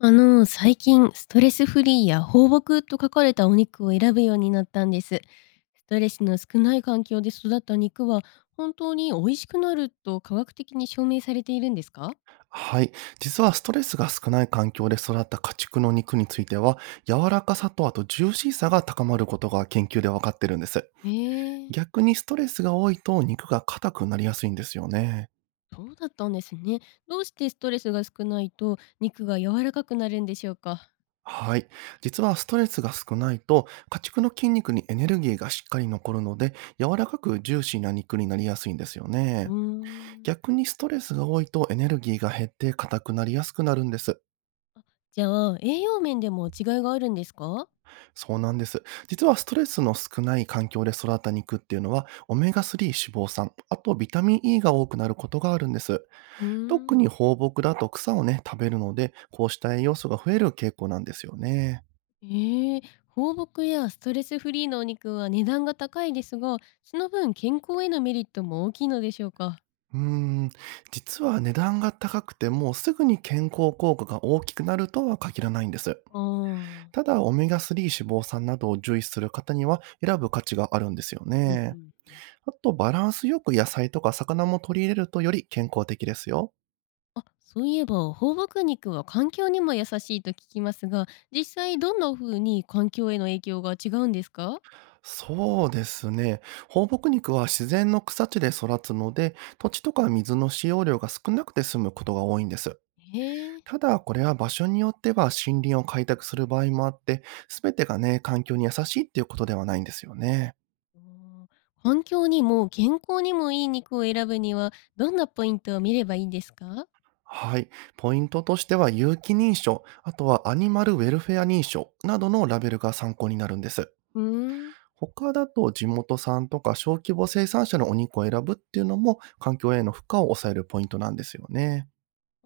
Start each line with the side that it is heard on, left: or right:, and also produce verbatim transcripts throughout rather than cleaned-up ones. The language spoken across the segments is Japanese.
left: あの、最近、ストレスフリーや放牧と書かれたお肉を選ぶようになったんです。ストレスの少ない環境で育った肉は、本当に美味しくなると科学的に証明されているんですか？
right: はい。実はストレスが少ない環境で育った家畜の肉については、柔らかさとあとジューシーさが高まることが研究で分かってるんです。
left: ええ、
right: 逆にストレスが多いと肉が硬くなりやすいんですよね。
left: そうだったんですね。どうしてストレスが少ないと肉が柔らかくなるんでしょうか？
right: はい。実はストレスが少ないと、家畜の筋肉にエネルギーがしっかり残るので、柔らかくジューシーな肉になりやすいんですよ
left: うー
right: ね。
left: ん。
right: 逆にストレスが多いとエネルギーが減って硬くなりやすくなるんです。
left: じゃあ、栄養面でも違いがあるんですか？
right: そうなんです。実はストレスの少ない環境で育った肉っていうのは、オメガスリー脂肪酸、あとビタミン E が多くなることがあるんです。
left: うー
right: 特
left: ん。
right: に放牧だと草をね、食べるので、こうした栄養素が増える傾向なんですよね。
left: ええ、放牧やストレスフリーのお肉は値段が高いですが、その分健康へのメリットも大きいのでしょうか。
right: うーん、実は値段が高くてもすぐに健康効果が大きくなるとは限らないんです。
left: ああ、
right: ただ、オメガスリー脂肪酸などを重視する方には選ぶ価値があるんですよ
left: うんう
right: ね。
left: ん。
right: あと、バランスよく野菜とか魚も取り入れるとより健康的ですよ。
left: あ、そういえば放牧肉は環境にも優しいと聞きますが、実際どんな風に環境への影響が違うんですか？
right: そうですね。放牧肉は自然の草地で育つので、土地とか水の使用量が少なくて済むことが多いんです。
left: ええ、
right: ただ、これは場所によっては森林を開拓する場合もあって、すべてがね、環境に優しいっていうことではないんですよね。
left: あー、環境にも健康にもいい肉を選ぶにはどんなポイントを見ればいいんですか？
right: はい。ポイントとしては、有機認証、あとはアニマルウェルフェア認証などのラベルが参考になるんです。
left: うーん。
right: 他だと地元産とか小規模生産者のお肉を選ぶっていうのも環境への負荷を抑えるポイントなんですよね。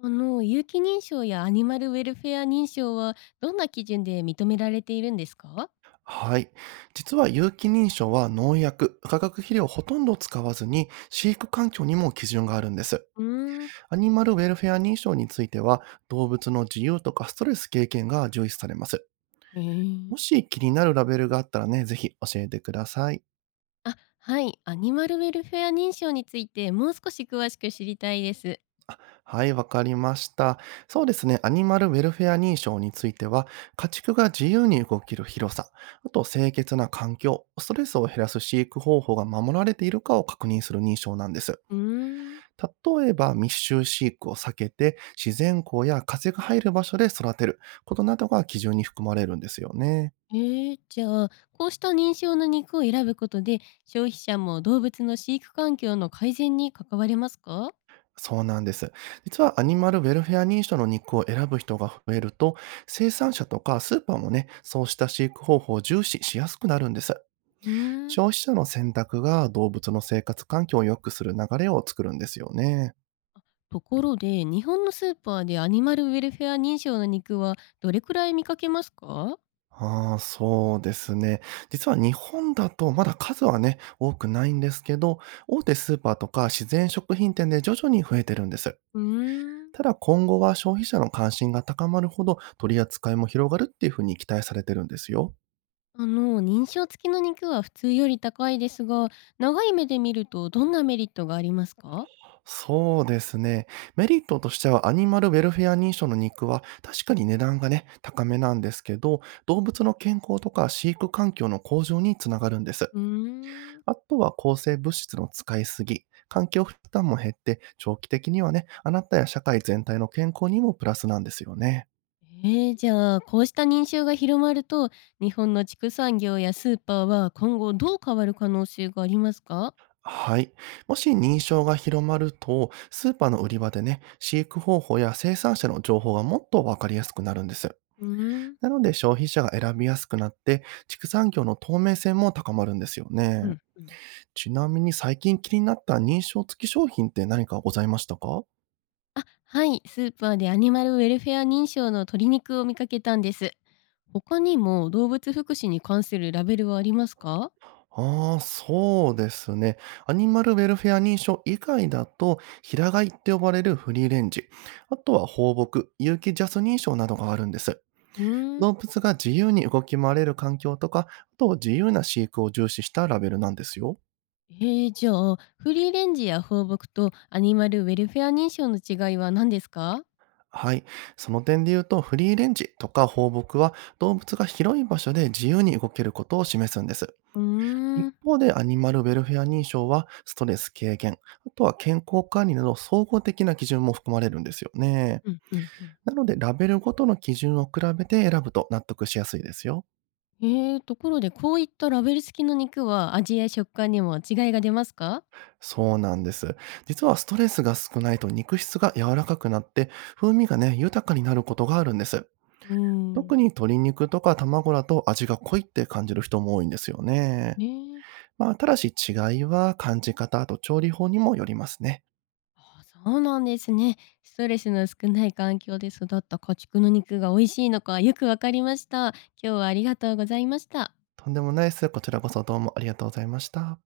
left: あの、有機認証やアニマルウェルフェア認証はどんな基準で認められているんですか？
right: はい。実は有機認証は農薬、化学肥料をほとんど使わずに飼育環境にも基準があるんです。
left: うーん。
right: アニマルウェルフェア認証については、動物の自由とかストレス経験が重視されます。
left: へえ。
right: もし気になるラベルがあったらね、ぜひ教えてください。
left: あ、はい。アニマルウェルフェア認証についてもう少し詳しく知りたいです。
right: はい、わかりました。そうですね、アニマルウェルフェア認証については、家畜が自由に動ける広さ、あと清潔な環境、ストレスを減らす飼育方法が守られているかを確認する認証なんです。
left: うーん。
right: 例えば密集飼育を避けて自然光や風が入る場所で育てることなどが基準に含まれるんですよね。
left: えー、じゃあ、こうした認証の肉を選ぶことで消費者も動物の飼育環境の改善に関われますか？
right: そうなんです。実はアニマルウェルフェア認証の肉を選ぶ人が増えると、生産者とかスーパーもね、そうした飼育方法を重視しやすくなるんです。
left: うーん。
right: 消費者の選択が動物の生活環境を良くする流れを作るんですよね。
left: ところで、日本のスーパーでアニマルウェルフェア認証の肉はどれくらい見かけますか？
right: ああ、そうですね。実は日本だとまだ数はね、多くないんですけど、大手スーパーとか自然食品店で徐々に増えてるんです。
left: うーん。
right: ただ、今後は消費者の関心が高まるほど取り扱いも広がるっていうふうに期待されてるんですよ。
left: あの、認証付きの肉は普通より高いですが、長い目で見るとどんなメリットがありますか？
right: そうですね。メリットとしてはアニマルウェルフェア認証の肉は確かに値段がね、高めなんですけど、動物の健康とか飼育環境の向上につながるんです。
left: うーん。
right: あとは抗生物質の使いすぎ、環境負担も減って、長期的にはね、あなたや社会全体の健康にもプラスなんですよね。
left: えー、じゃあ、こうした認証が広まると、日本の畜産業やスーパーは今後どう変わる可能性がありますか？
right: はい。もし認証が広まると、スーパーの売り場でね、飼育方法や生産者の情報がもっとわかりやすくなるんです。
left: うーん。
right: なので、消費者が選びやすくなって、畜産業の透明性も高まるんですよ
left: うん、
right: ね。
left: うん。
right: ちなみに最近気になった認証付き商品って何かございましたか？
left: あ、はい、スーパーでアニマルウェルフェア認証の鶏肉を見かけたんです。他にも動物福祉に関するラベルはありますか？
right: ああ、そうですね。アニマルウェルフェア認証以外だと、平飼いって呼ばれるフリーレンジ、あとは放牧、有機ジャス認証などがあるんです。
left: うーん。
right: 動物が自由に動き回れる環境とか、あと自由な飼育を重視したラベルなんですよ。
left: ええ、じゃあ、フリーレンジや放牧とアニマルウェルフェア認証の違いは何ですか？
right: はい。その点で言うと、フリーレンジとか放牧は動物が広い場所で自由に動けることを示すんです。
left: うー
right: 一
left: ん、
right: 方でアニマルウェルフェア認証は、ストレス軽減、あとは健康管理など総合的な基準も含まれるんですよね。
left: うんうんうん。
right: なので、ラベルごとの基準を比べて選ぶと納得しやすいですよ。
left: ええ、ところでこういったラベル付きの肉は味や食感にも違いが出ますか？
right: そうなんです。実はストレスが少ないと肉質が柔らかくなって、風味がね、豊かになることがあるんです。
left: うーん、
right: 特に鶏肉とか卵だと味が濃いって感じる人も多いんですよね。
left: ねえ。
right: まあ、ただし違いは感じ方と調理法にもよりますね。
left: あ、そうなんですね。ストレスの少ない環境で育った家畜の肉が美味しいのかよくわかりました。今日はありがとうございました。
right: とんでもないです。こちらこそどうもありがとうございました。